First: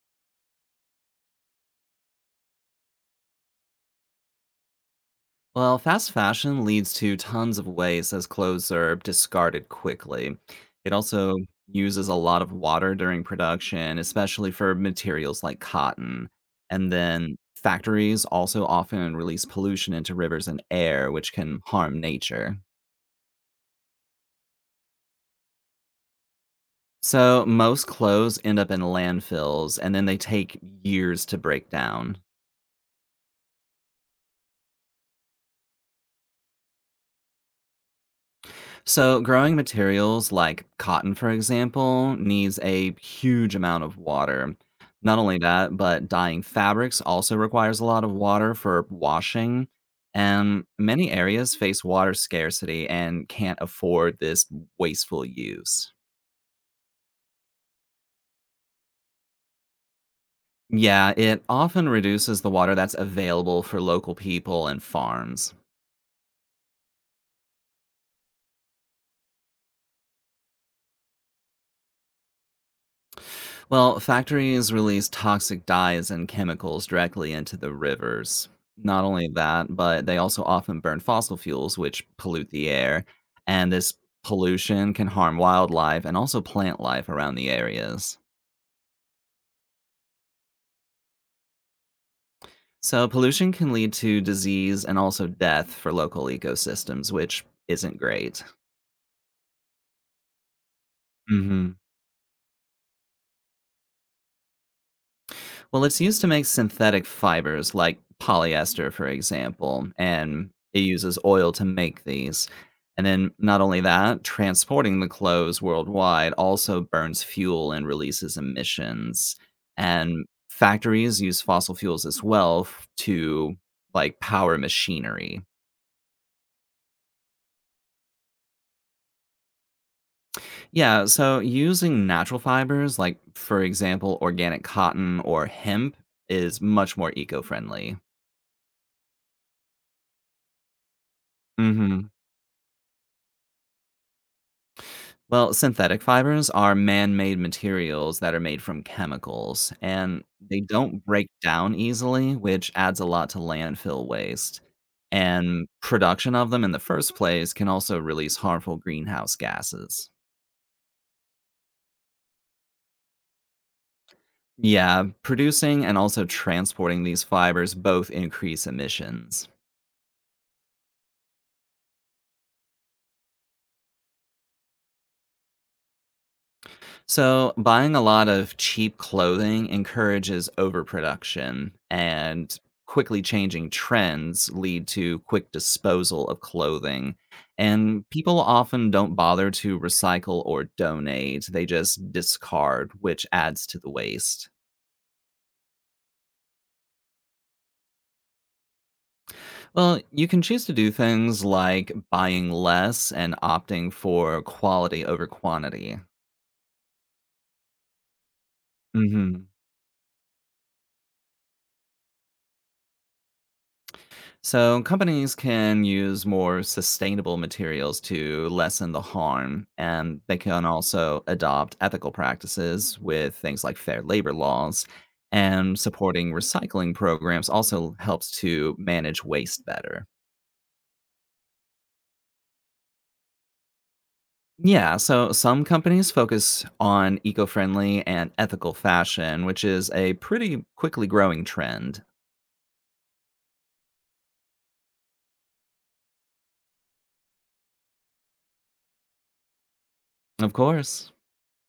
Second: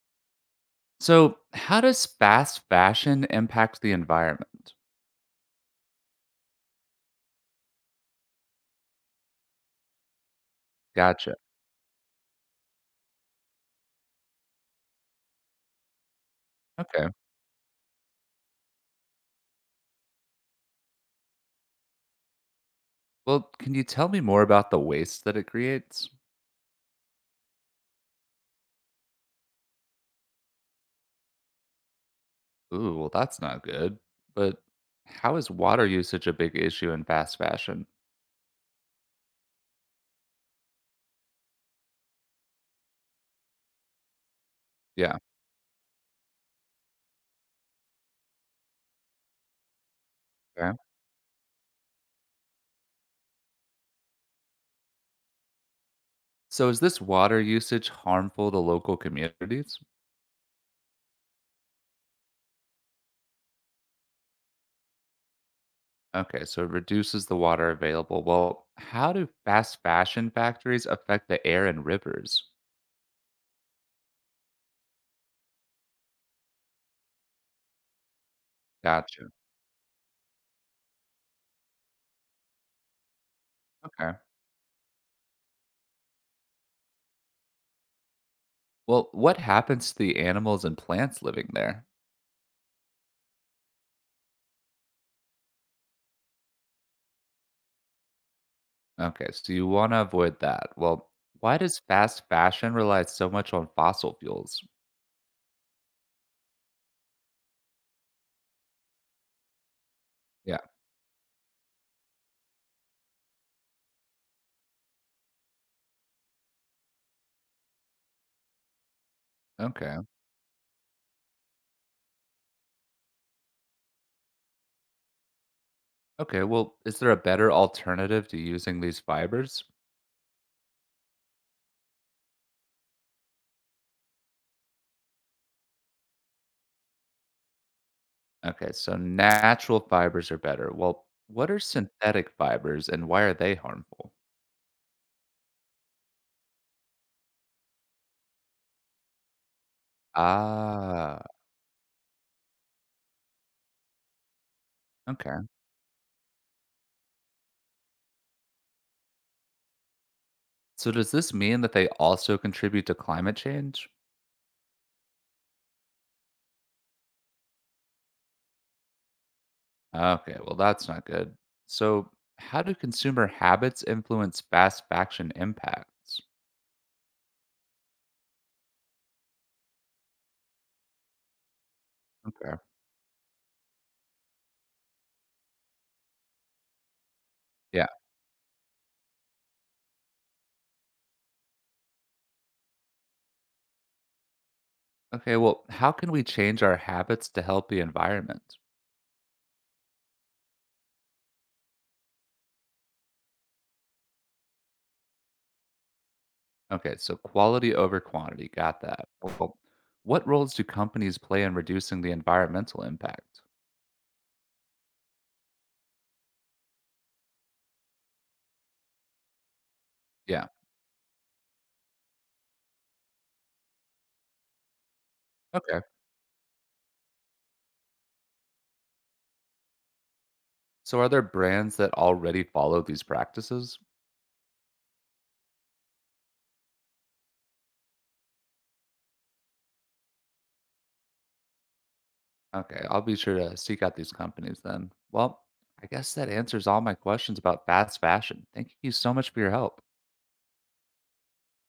So, how does fast fashion impact the environment? Well, fast fashion leads to tons of waste as clothes are discarded quickly. It also Gotcha. uses a lot of water during production, especially for materials like cotton. And Okay. then factories also often release pollution into rivers and air, which can harm nature. Well, can you tell me more about the waste that it creates? So most clothes end up in landfills and then they take years to break down. Ooh, well, that's not good. But how is water usage a big issue in fast fashion? So, growing materials like cotton, for example, needs a huge amount of water. Yeah. Not only that, but dyeing fabrics also requires a lot of water for washing. And Okay. many areas face water scarcity and can't afford this wasteful use. So, is this water usage harmful to local communities? Yeah, it often reduces the water that's available for local people and farms. Okay, so it reduces the water available. Well, how do fast fashion factories affect the air and rivers? Well, factories release toxic dyes and chemicals directly into the rivers. Not only Gotcha. that, but they also often burn fossil fuels, which pollute the air. And this Okay. pollution can harm wildlife and also plant life around the areas. Well, what happens to the animals and plants living there? So, pollution can lead to disease and also death for local ecosystems, which isn't great. Okay, so you want to avoid that. Well, why hmm does fast fashion rely so much on fossil fuels? Well, it's used to make synthetic fibers like polyester, for example, and Yeah. it uses oil to make these. And then, not only that, transporting the clothes worldwide also burns fuel and releases emissions. Okay. And factories use fossil fuels as well to like power machinery. Okay. Well, is there a better alternative to using these fibers? Yeah, so using natural fibers, like for example, organic cotton or hemp, is much more eco friendly. Okay, so natural fibers are better. Well, what are hmm. synthetic fibers and why are they harmful? Well, synthetic fibers are man made materials that are made from chemicals, and they don't Ah, break down easily, which adds a lot to landfill waste. okay. And production of them in the first place can also release harmful greenhouse gases. So does this mean that they also contribute to climate change? Yeah, producing and also transporting these fibers both increase emissions. Okay, well, that's not good. So, how do consumer habits influence fast fashion impacts? So, buying a lot of cheap clothing encourages overproduction, Okay. and quickly changing trends lead to quick disposal of clothing. Yeah. And people often don't bother to recycle or donate, they just discard, which adds to the waste. Okay, well, how can we change our habits to help the environment? Well, you can choose to do things like buying less and opting for quality over quantity. Okay, so quality over quantity. Got that. hmm Well, what roles do companies play in reducing the environmental impact? So, companies can use more sustainable materials to lessen the harm, and they Yeah. can also adopt ethical practices with things like fair labor laws. And Okay. supporting recycling programs also helps to manage waste better. So, are there brands that already follow these practices? Yeah, so some companies focus on eco friendly and ethical fashion, which is a pretty quickly growing trend. Okay, I'll be sure to seek out these companies then. Well, I guess that answers all my questions about fast fashion. Thank you so much for your help. Of course.